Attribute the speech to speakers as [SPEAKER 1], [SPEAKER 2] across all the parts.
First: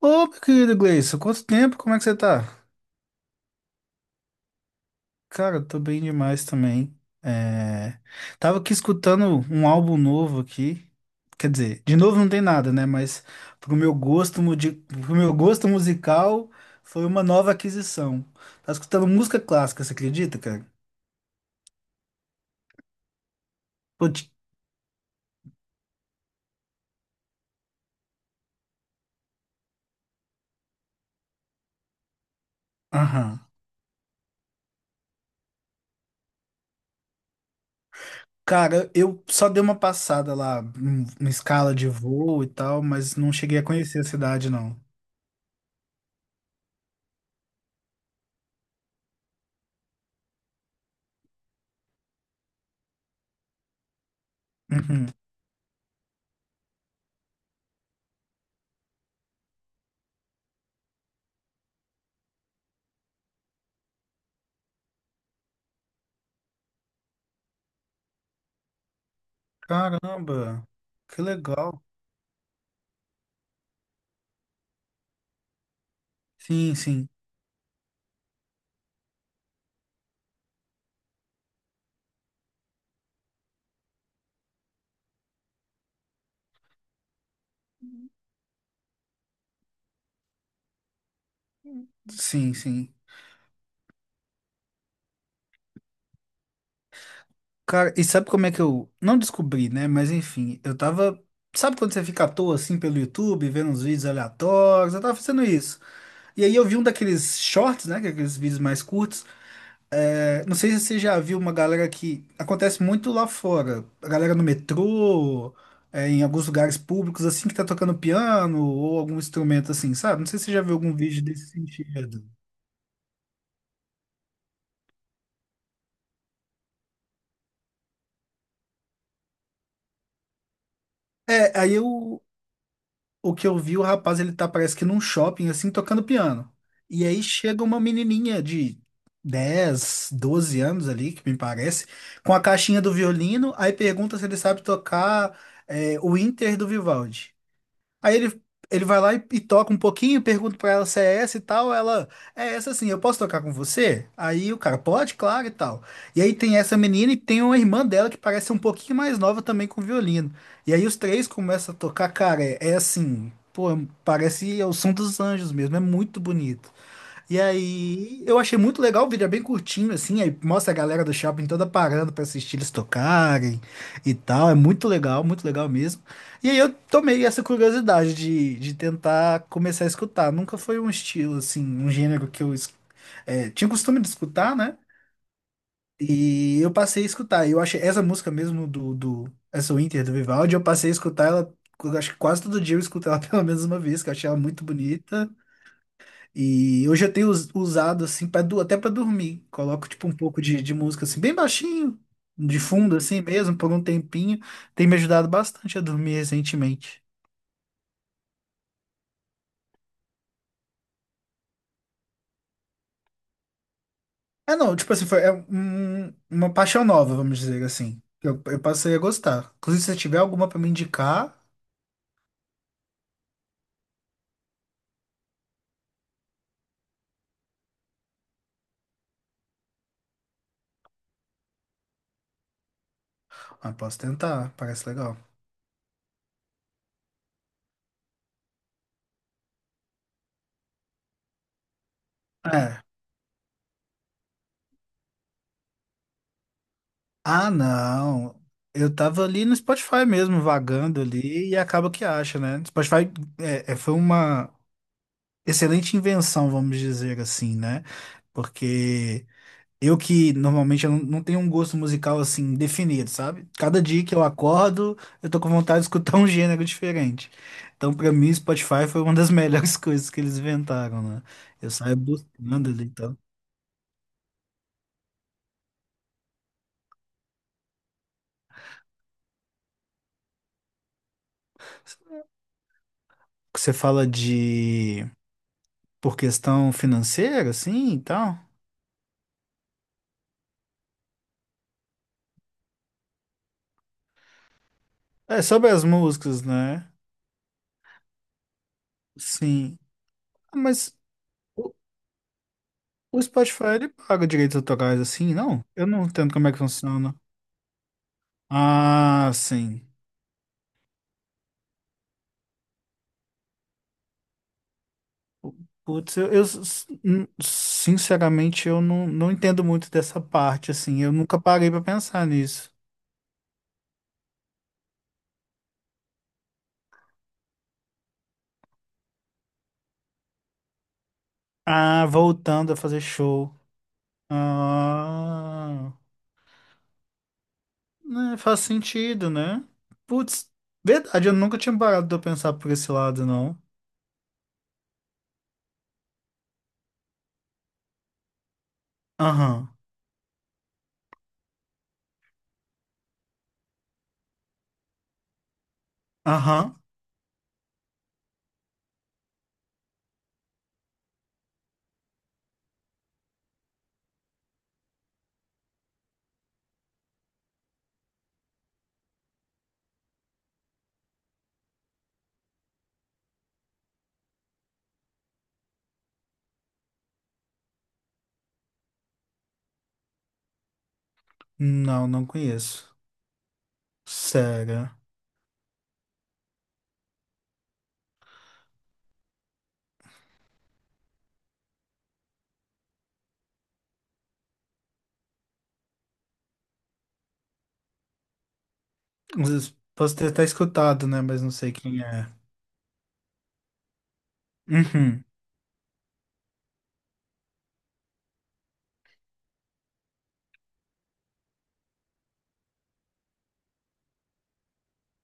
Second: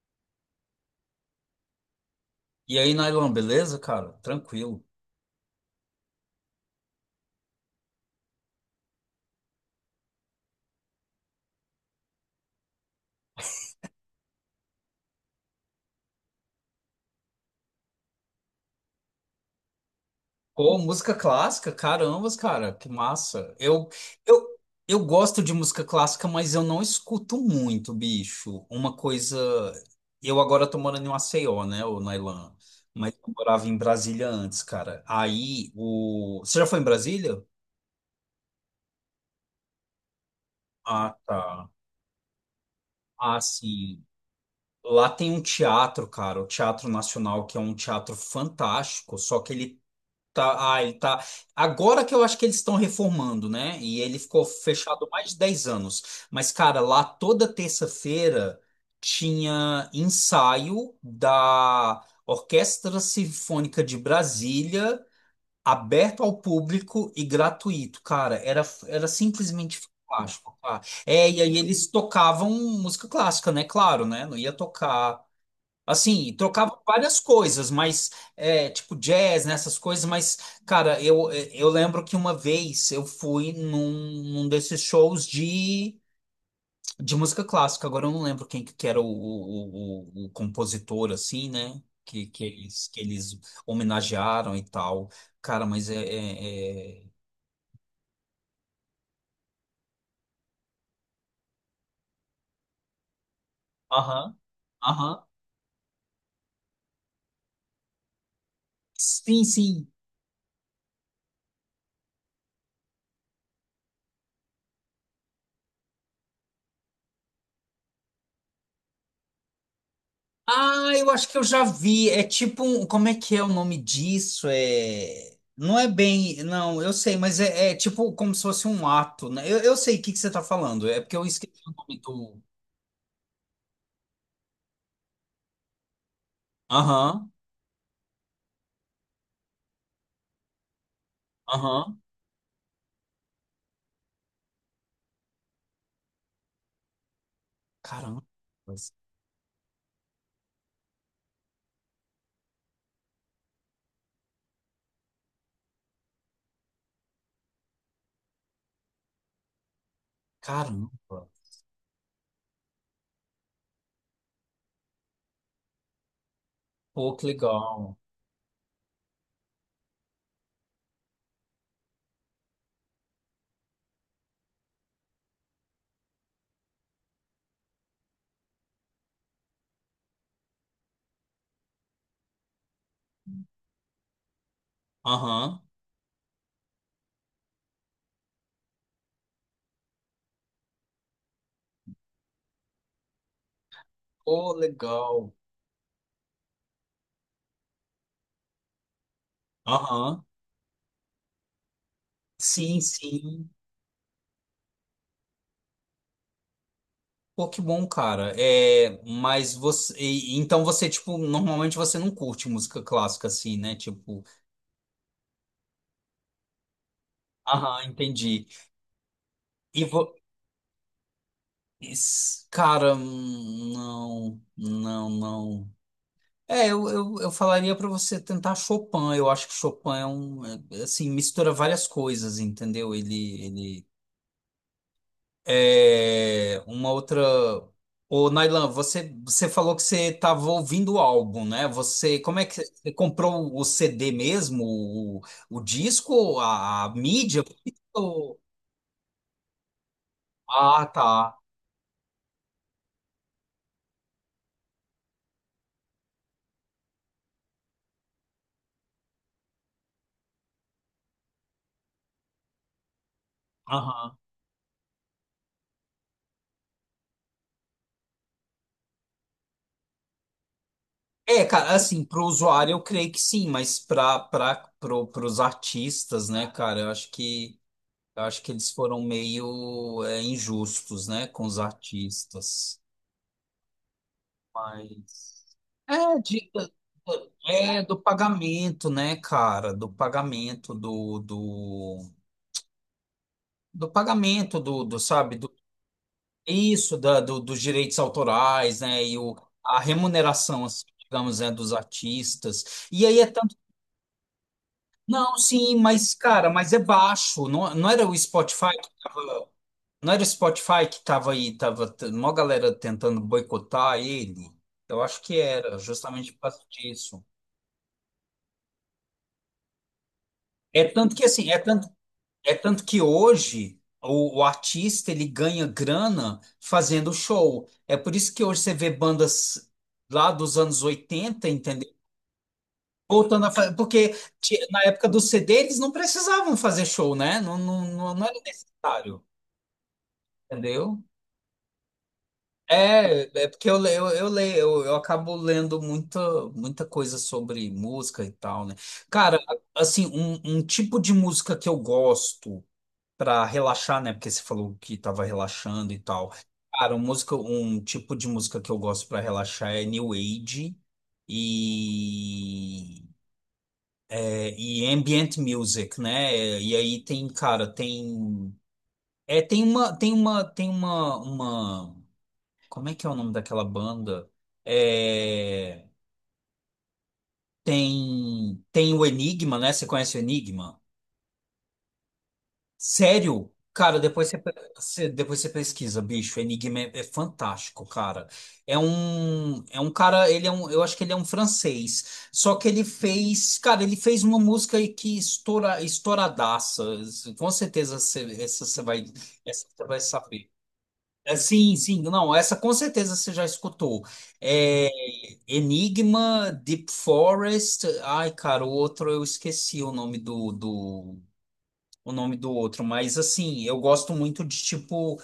[SPEAKER 1] Ô, meu querido Gleison, quanto tempo? Como é que você tá?
[SPEAKER 2] E aí, Nylon, beleza, cara? Tranquilo.
[SPEAKER 1] Cara, eu tô bem demais também. É, Tava aqui escutando um álbum novo aqui. Quer dizer, de novo não tem nada, né? Mas pro meu gosto, pro meu gosto musical, foi uma nova aquisição. Tava escutando música clássica, você acredita, cara?
[SPEAKER 2] Pô, música clássica, carambas, cara, que massa.
[SPEAKER 1] Pô, ti-
[SPEAKER 2] Eu, eu gosto de música clássica, mas eu não escuto muito, bicho. Uma coisa. Eu agora tô morando em Maceió, né, ô Nailan? Mas eu
[SPEAKER 1] Aham.
[SPEAKER 2] morava em Brasília antes, cara. Aí, o. Você já foi em Brasília?
[SPEAKER 1] Cara, eu só dei uma passada lá, em
[SPEAKER 2] Ah,
[SPEAKER 1] em
[SPEAKER 2] tá.
[SPEAKER 1] escala de voo e tal, mas não
[SPEAKER 2] Ah,
[SPEAKER 1] cheguei a conhecer
[SPEAKER 2] sim.
[SPEAKER 1] a cidade, não.
[SPEAKER 2] Lá tem um teatro, cara, o Teatro Nacional, que é um teatro fantástico, só que ele tá, ele tá. Agora que eu acho que eles estão reformando, né? E ele ficou fechado
[SPEAKER 1] Uhum.
[SPEAKER 2] mais de 10 anos. Mas, cara, lá toda terça-feira tinha ensaio da Orquestra Sinfônica de Brasília, aberto ao público e gratuito. Cara, era simplesmente fantástico,
[SPEAKER 1] Caramba,
[SPEAKER 2] cara.
[SPEAKER 1] que
[SPEAKER 2] É, e aí
[SPEAKER 1] legal.
[SPEAKER 2] eles tocavam música clássica, né? Claro, né? Não ia tocar. Assim,
[SPEAKER 1] Sim,
[SPEAKER 2] trocava
[SPEAKER 1] sim,
[SPEAKER 2] várias coisas, mas é, tipo jazz, né, essas coisas, mas, cara, eu lembro que uma vez eu fui num desses shows de música clássica, agora eu não lembro quem que era o compositor, assim, né? Que, que
[SPEAKER 1] sim,
[SPEAKER 2] eles,
[SPEAKER 1] sim.
[SPEAKER 2] que eles homenagearam e tal. Cara, mas é.
[SPEAKER 1] Cara, e sabe como é que eu não descobri, né? Mas enfim, eu tava. Sabe quando você fica à toa assim pelo YouTube, vendo uns vídeos
[SPEAKER 2] Aham,
[SPEAKER 1] aleatórios? Eu tava
[SPEAKER 2] aham.
[SPEAKER 1] fazendo isso. E aí eu vi um daqueles shorts, né, que é aqueles vídeos mais curtos.
[SPEAKER 2] Sim, sim.
[SPEAKER 1] Não sei se você já viu, uma galera que acontece muito lá fora. A galera no metrô, em alguns lugares públicos, assim, que tá tocando piano ou algum instrumento assim, sabe? Não sei se você já viu
[SPEAKER 2] Ah,
[SPEAKER 1] algum
[SPEAKER 2] eu
[SPEAKER 1] vídeo
[SPEAKER 2] acho que eu
[SPEAKER 1] desse
[SPEAKER 2] já vi. É
[SPEAKER 1] sentido.
[SPEAKER 2] tipo um. Como é que é o nome disso? É. Não é bem. Não, eu sei, mas é, é tipo como se fosse um ato, né? Eu sei o que que você tá falando. É porque eu
[SPEAKER 1] É,
[SPEAKER 2] esqueci o
[SPEAKER 1] aí
[SPEAKER 2] nome
[SPEAKER 1] eu
[SPEAKER 2] do.
[SPEAKER 1] O que eu vi, o rapaz, ele tá, parece que num shopping, assim, tocando piano. E aí
[SPEAKER 2] Aham,
[SPEAKER 1] chega uma menininha de 10, 12 anos ali, que me parece,
[SPEAKER 2] aham.
[SPEAKER 1] com a caixinha do violino, aí pergunta se ele sabe tocar o Inter do Vivaldi. Aí
[SPEAKER 2] Caramba.
[SPEAKER 1] ele vai lá e, toca um pouquinho, pergunta pra ela se é essa e tal. Ela, é essa sim, eu posso tocar com você? Aí o cara, pode, claro e tal. E aí tem essa menina e tem uma irmã dela que parece ser um pouquinho mais nova também com violino. E aí os três
[SPEAKER 2] Caramba.
[SPEAKER 1] começam a tocar, cara, é assim, pô, parece o som dos anjos mesmo, é muito bonito.
[SPEAKER 2] Pô, que
[SPEAKER 1] E
[SPEAKER 2] legal.
[SPEAKER 1] aí, eu achei muito legal, o vídeo é bem curtinho, assim, aí mostra a galera do shopping toda parando pra assistir eles tocarem e tal. É muito legal mesmo. E aí eu tomei essa curiosidade de, tentar começar a escutar. Nunca foi um estilo, assim, um gênero que eu tinha costume de escutar, né?
[SPEAKER 2] Aham.
[SPEAKER 1] E eu passei a escutar. E eu achei essa música mesmo do essa Winter do Vivaldi, eu passei a escutar ela, eu acho que quase todo dia eu escuto ela pelo menos uma vez, que eu achei ela
[SPEAKER 2] Pô,
[SPEAKER 1] muito bonita.
[SPEAKER 2] legal.
[SPEAKER 1] E hoje eu tenho usado assim para, até para dormir. Coloco tipo um
[SPEAKER 2] Aham.
[SPEAKER 1] pouco de música assim bem baixinho, de
[SPEAKER 2] Sim,
[SPEAKER 1] fundo assim
[SPEAKER 2] sim.
[SPEAKER 1] mesmo, por um tempinho. Tem me ajudado bastante a dormir recentemente.
[SPEAKER 2] Pô, que bom, cara. É, mas você. Então você, tipo, normalmente você não curte música clássica assim, né? Tipo.
[SPEAKER 1] É, não, tipo assim, foi uma paixão nova, vamos dizer
[SPEAKER 2] Aham,
[SPEAKER 1] assim. Eu,
[SPEAKER 2] entendi.
[SPEAKER 1] eu passei a gostar.
[SPEAKER 2] E
[SPEAKER 1] Inclusive, se você
[SPEAKER 2] vo...
[SPEAKER 1] tiver alguma para me indicar,
[SPEAKER 2] Cara, não, não, não. É, eu falaria para você tentar Chopin. Eu acho que Chopin é um, é, assim, mistura várias coisas, entendeu? Ele,
[SPEAKER 1] ah,
[SPEAKER 2] ele
[SPEAKER 1] posso tentar, parece legal.
[SPEAKER 2] é uma outra. Ô, Nailan, você falou que você estava ouvindo o álbum, né? Você, como é que
[SPEAKER 1] É.
[SPEAKER 2] você comprou o CD mesmo, o disco, a mídia?
[SPEAKER 1] Ah,
[SPEAKER 2] Ou-
[SPEAKER 1] não. Eu tava ali no Spotify mesmo,
[SPEAKER 2] Ah,
[SPEAKER 1] vagando
[SPEAKER 2] tá.
[SPEAKER 1] ali, e acaba que acha, né? Spotify foi uma excelente invenção, vamos dizer assim, né? Porque eu, que normalmente eu não tenho um gosto musical assim definido, sabe? Cada dia que
[SPEAKER 2] Aham.
[SPEAKER 1] eu acordo, eu tô com vontade de escutar um gênero diferente. Então, pra mim, Spotify foi uma das melhores coisas que eles inventaram, né?
[SPEAKER 2] É,
[SPEAKER 1] Eu
[SPEAKER 2] cara,
[SPEAKER 1] saio
[SPEAKER 2] assim, pro
[SPEAKER 1] buscando
[SPEAKER 2] usuário eu
[SPEAKER 1] ali e
[SPEAKER 2] creio
[SPEAKER 1] tal.
[SPEAKER 2] que sim, mas pros artistas, né, cara, eu acho que eles foram meio injustos, né, com os artistas.
[SPEAKER 1] Você fala de,
[SPEAKER 2] Mas.
[SPEAKER 1] por
[SPEAKER 2] É, de,
[SPEAKER 1] questão financeira,
[SPEAKER 2] é
[SPEAKER 1] assim,
[SPEAKER 2] do
[SPEAKER 1] e tal.
[SPEAKER 2] pagamento, né, cara? Do pagamento do, sabe,
[SPEAKER 1] É
[SPEAKER 2] do,
[SPEAKER 1] sobre as músicas, né?
[SPEAKER 2] isso, da, do, dos direitos autorais, né? E
[SPEAKER 1] Sim.
[SPEAKER 2] a
[SPEAKER 1] Ah,
[SPEAKER 2] remuneração, assim,
[SPEAKER 1] mas
[SPEAKER 2] digamos, né, dos artistas. E aí
[SPEAKER 1] o
[SPEAKER 2] é
[SPEAKER 1] Spotify, ele paga direitos autorais assim,
[SPEAKER 2] Não,
[SPEAKER 1] não?
[SPEAKER 2] sim,
[SPEAKER 1] Eu não
[SPEAKER 2] mas,
[SPEAKER 1] entendo como
[SPEAKER 2] cara,
[SPEAKER 1] é que
[SPEAKER 2] mas é
[SPEAKER 1] funciona.
[SPEAKER 2] baixo. Não, não era o Spotify que
[SPEAKER 1] Ah,
[SPEAKER 2] tava.
[SPEAKER 1] sim.
[SPEAKER 2] Não era o Spotify que tava aí, tava mó galera tentando boicotar ele. Eu acho que era,
[SPEAKER 1] Putz,
[SPEAKER 2] justamente por causa disso.
[SPEAKER 1] sinceramente eu não entendo muito dessa parte,
[SPEAKER 2] É
[SPEAKER 1] assim. Eu
[SPEAKER 2] tanto que
[SPEAKER 1] nunca
[SPEAKER 2] assim, é
[SPEAKER 1] parei pra
[SPEAKER 2] tanto,
[SPEAKER 1] pensar
[SPEAKER 2] é
[SPEAKER 1] nisso.
[SPEAKER 2] tanto que hoje o artista ele ganha grana fazendo show. É por isso que hoje você vê bandas lá dos anos 80, entendeu?
[SPEAKER 1] Ah, voltando a fazer
[SPEAKER 2] Voltando a
[SPEAKER 1] show.
[SPEAKER 2] fazer, porque na época do CD eles não
[SPEAKER 1] Ah,
[SPEAKER 2] precisavam fazer show, né? Não, não, não
[SPEAKER 1] né,
[SPEAKER 2] era
[SPEAKER 1] faz
[SPEAKER 2] necessário.
[SPEAKER 1] sentido, né? Putz,
[SPEAKER 2] Entendeu?
[SPEAKER 1] verdade, eu nunca tinha parado de pensar por esse lado,
[SPEAKER 2] É
[SPEAKER 1] não.
[SPEAKER 2] porque eu leio, eu acabo lendo muita, muita coisa sobre música e tal, né? Cara,
[SPEAKER 1] Aham,
[SPEAKER 2] assim, um tipo de música que eu gosto pra relaxar, né? Porque você falou que tava relaxando e tal.
[SPEAKER 1] aham.
[SPEAKER 2] Cara, um tipo de música que eu gosto pra relaxar é New Age e, e Ambient Music, né? E aí tem, cara, tem. É, tem uma Como é que é o nome daquela banda? É, tem o Enigma, né? Você conhece o Enigma?
[SPEAKER 1] Não, não conheço.
[SPEAKER 2] Sério? Cara, depois você,
[SPEAKER 1] Sério.
[SPEAKER 2] depois você pesquisa, bicho. O Enigma é fantástico, cara. É um cara, eu acho que ele é um francês. Só que ele fez, cara, ele fez uma música aí que estouradaça. Com certeza você,
[SPEAKER 1] Às
[SPEAKER 2] essa
[SPEAKER 1] vezes
[SPEAKER 2] você vai
[SPEAKER 1] posso ter até
[SPEAKER 2] saber.
[SPEAKER 1] escutado, né?
[SPEAKER 2] É,
[SPEAKER 1] Mas não sei
[SPEAKER 2] sim, sim,
[SPEAKER 1] quem é.
[SPEAKER 2] não, essa com certeza você já escutou. É,
[SPEAKER 1] Uhum.
[SPEAKER 2] Enigma, Deep Forest, ai, cara, o outro eu esqueci o nome o nome do outro, mas assim, eu gosto muito de tipo,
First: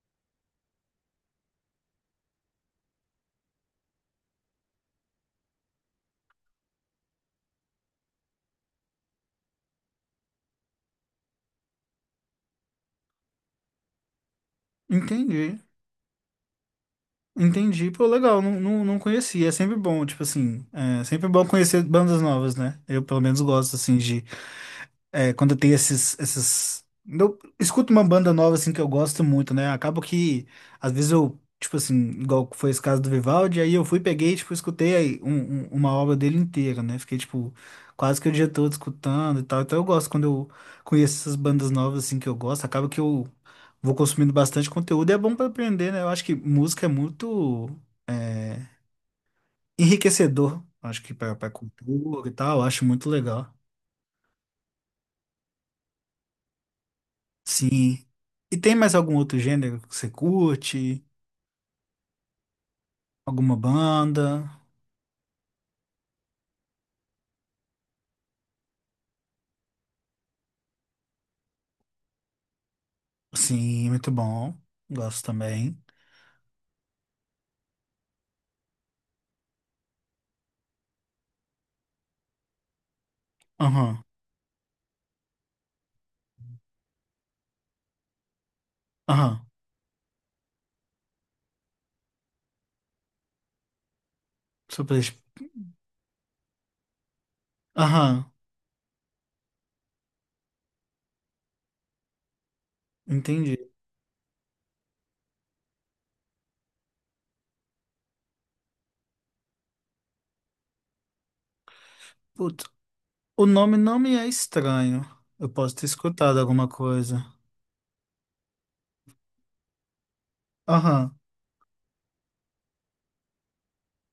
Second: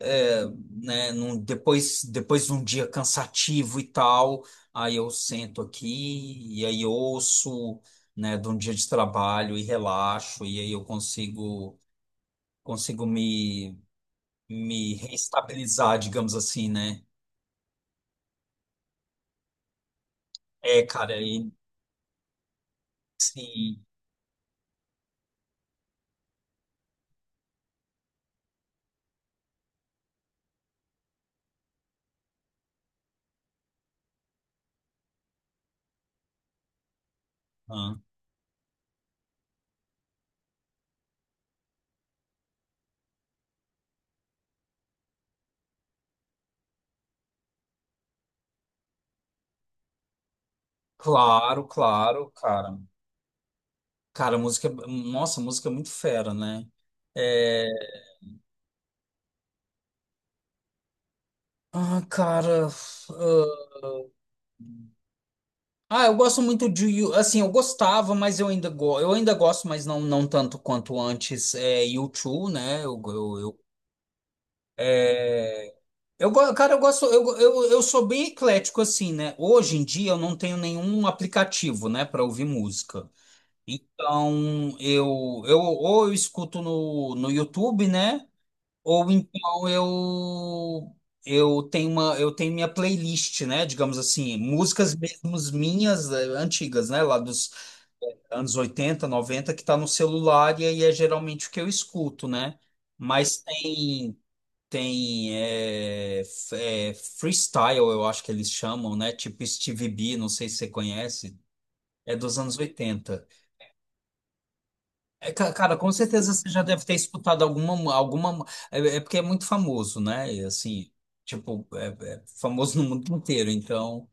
[SPEAKER 2] é, né, depois de um dia cansativo e tal, aí eu sento aqui e aí ouço, né, de um dia de trabalho e relaxo, e aí eu consigo, consigo me, me
[SPEAKER 1] Entendi.
[SPEAKER 2] reestabilizar, digamos assim, né?
[SPEAKER 1] Entendi. Pô, legal. Não, não, não conhecia. É sempre bom, tipo assim.
[SPEAKER 2] É,
[SPEAKER 1] É
[SPEAKER 2] cara,
[SPEAKER 1] sempre bom
[SPEAKER 2] e
[SPEAKER 1] conhecer bandas novas, né? Eu, pelo menos, gosto,
[SPEAKER 2] sim.
[SPEAKER 1] assim, de, quando tem. Eu escuto uma banda nova, assim, que eu gosto muito, né? Acabo que, às vezes eu, tipo assim, igual foi esse caso do Vivaldi, aí eu fui, peguei, tipo, escutei aí uma obra dele inteira, né? Fiquei, tipo,
[SPEAKER 2] ah,
[SPEAKER 1] quase que o dia todo escutando e tal. Então eu gosto quando eu conheço essas bandas novas, assim, que eu gosto. Acaba que eu vou consumindo bastante conteúdo e é bom pra aprender, né? Eu acho que música é muito enriquecedor. Acho que pra,
[SPEAKER 2] Claro,
[SPEAKER 1] cultura
[SPEAKER 2] claro,
[SPEAKER 1] e tal, eu
[SPEAKER 2] cara.
[SPEAKER 1] acho muito legal.
[SPEAKER 2] Cara, música. Nossa, música é muito fera, né? É,
[SPEAKER 1] Sim. E tem mais algum outro gênero que você curte?
[SPEAKER 2] cara.
[SPEAKER 1] Alguma banda?
[SPEAKER 2] Ah, eu gosto muito de assim, eu gostava, mas eu ainda gosto, mas não tanto quanto antes. É U2, né?
[SPEAKER 1] Sim, muito bom. Gosto também.
[SPEAKER 2] Cara, eu gosto, eu sou bem eclético assim, né? Hoje em dia eu não tenho nenhum aplicativo, né, para ouvir música.
[SPEAKER 1] Aham,
[SPEAKER 2] Então, eu escuto no YouTube, né? Ou
[SPEAKER 1] aham.
[SPEAKER 2] então eu tenho minha playlist, né? Digamos assim,
[SPEAKER 1] Só
[SPEAKER 2] músicas
[SPEAKER 1] pra... deixar-
[SPEAKER 2] mesmo minhas antigas, né? Lá dos
[SPEAKER 1] Aham,
[SPEAKER 2] anos 80 90 que tá no celular e aí é geralmente o que eu escuto, né? Mas
[SPEAKER 1] entendi.
[SPEAKER 2] tem freestyle, eu acho que eles chamam, né? Tipo Stevie B, não sei se você conhece, é dos anos
[SPEAKER 1] Putz,
[SPEAKER 2] oitenta
[SPEAKER 1] o nome não me é estranho.
[SPEAKER 2] É,
[SPEAKER 1] Eu posso
[SPEAKER 2] cara,
[SPEAKER 1] ter
[SPEAKER 2] com certeza
[SPEAKER 1] escutado
[SPEAKER 2] você já
[SPEAKER 1] alguma
[SPEAKER 2] deve ter
[SPEAKER 1] coisa.
[SPEAKER 2] escutado é porque é muito famoso, né? E, assim,
[SPEAKER 1] Aham,
[SPEAKER 2] tipo, é famoso no mundo inteiro, então,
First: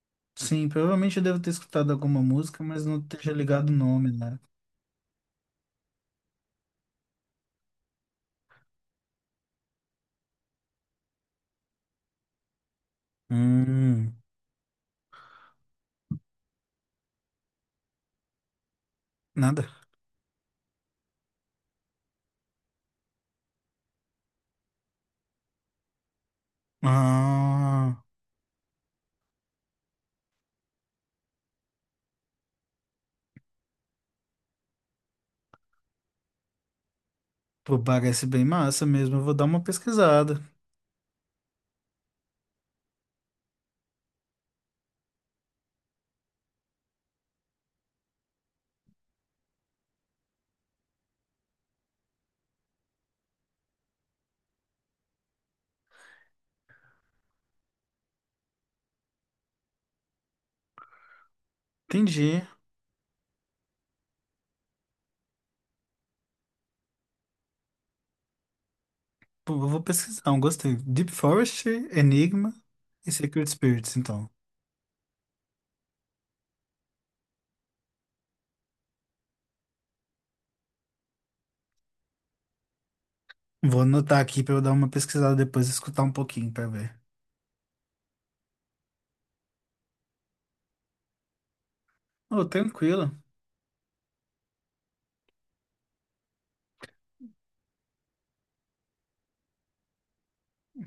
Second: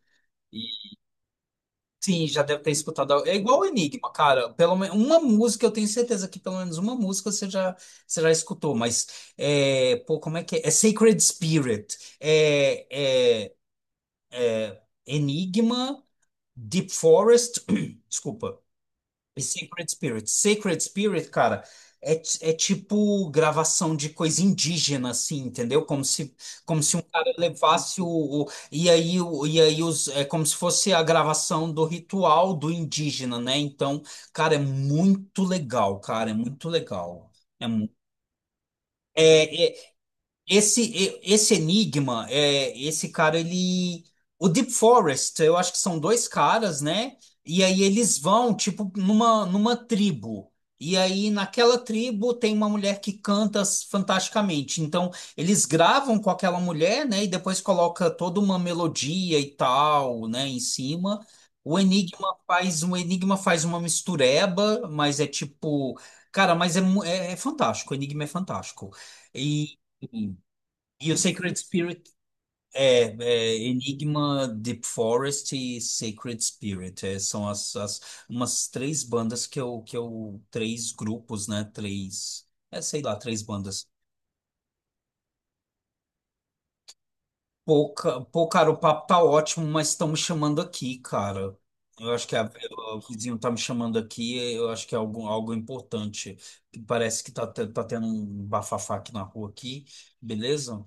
[SPEAKER 2] e,
[SPEAKER 1] sim, provavelmente eu devo ter escutado alguma
[SPEAKER 2] sim, já deve
[SPEAKER 1] música,
[SPEAKER 2] ter
[SPEAKER 1] mas não
[SPEAKER 2] escutado.
[SPEAKER 1] esteja
[SPEAKER 2] É igual o
[SPEAKER 1] ligado o
[SPEAKER 2] Enigma,
[SPEAKER 1] nome, né?
[SPEAKER 2] cara. Pelo menos uma música, eu tenho certeza que pelo menos uma música você já escutou, mas é, pô, como é que é? É Sacred Spirit, é
[SPEAKER 1] Hum,
[SPEAKER 2] Enigma, Deep Forest, desculpa. E
[SPEAKER 1] nada.
[SPEAKER 2] Sacred Spirit. Sacred Spirit, cara, é tipo gravação de coisa indígena, assim, entendeu? Como se um cara levasse
[SPEAKER 1] Ah,
[SPEAKER 2] é como se fosse a gravação do ritual do indígena, né? Então, cara, é muito legal, cara, é muito legal. É,
[SPEAKER 1] pô,
[SPEAKER 2] mu-
[SPEAKER 1] parece bem massa mesmo. Eu vou dar uma
[SPEAKER 2] é, é,
[SPEAKER 1] pesquisada.
[SPEAKER 2] esse Enigma, esse cara, ele. O Deep Forest, eu acho que são dois caras, né? E aí eles vão, tipo, numa tribo. E aí naquela tribo tem uma mulher que canta fantasticamente. Então eles gravam com aquela mulher, né? E depois coloca toda uma melodia e tal, né? Em cima. O Enigma
[SPEAKER 1] Entendi.
[SPEAKER 2] faz uma mistureba, mas é tipo. Cara, mas é fantástico. O Enigma é fantástico.
[SPEAKER 1] Pô, eu
[SPEAKER 2] E.
[SPEAKER 1] vou pesquisar, um, gostei.
[SPEAKER 2] E
[SPEAKER 1] Deep
[SPEAKER 2] o Sacred
[SPEAKER 1] Forest,
[SPEAKER 2] Spirit
[SPEAKER 1] Enigma
[SPEAKER 2] é,
[SPEAKER 1] e Secret
[SPEAKER 2] é
[SPEAKER 1] Spirits, então.
[SPEAKER 2] Enigma, Deep Forest e Sacred Spirit. É, são as, as umas três bandas que eu, que eu. Três grupos, né? Três. É, sei lá, três
[SPEAKER 1] Vou
[SPEAKER 2] bandas.
[SPEAKER 1] anotar aqui pra eu dar uma pesquisada depois e escutar um pouquinho pra ver.
[SPEAKER 2] Pô, cara, o papo tá ótimo, mas estão me chamando aqui, cara. Eu acho que
[SPEAKER 1] Ô,
[SPEAKER 2] o
[SPEAKER 1] tranquilo.
[SPEAKER 2] vizinho tá me chamando aqui, eu acho que é algo importante. Parece que tá tendo um bafafá aqui na rua aqui, beleza?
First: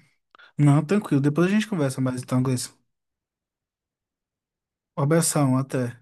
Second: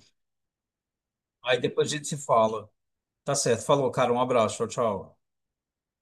[SPEAKER 1] Não, tranquilo. Depois a
[SPEAKER 2] Aí
[SPEAKER 1] gente
[SPEAKER 2] depois a
[SPEAKER 1] conversa
[SPEAKER 2] gente se
[SPEAKER 1] mais então,
[SPEAKER 2] fala.
[SPEAKER 1] Gleison.
[SPEAKER 2] Tá certo. Falou, cara. Um abraço. Tchau,
[SPEAKER 1] Um
[SPEAKER 2] tchau.
[SPEAKER 1] abração, até.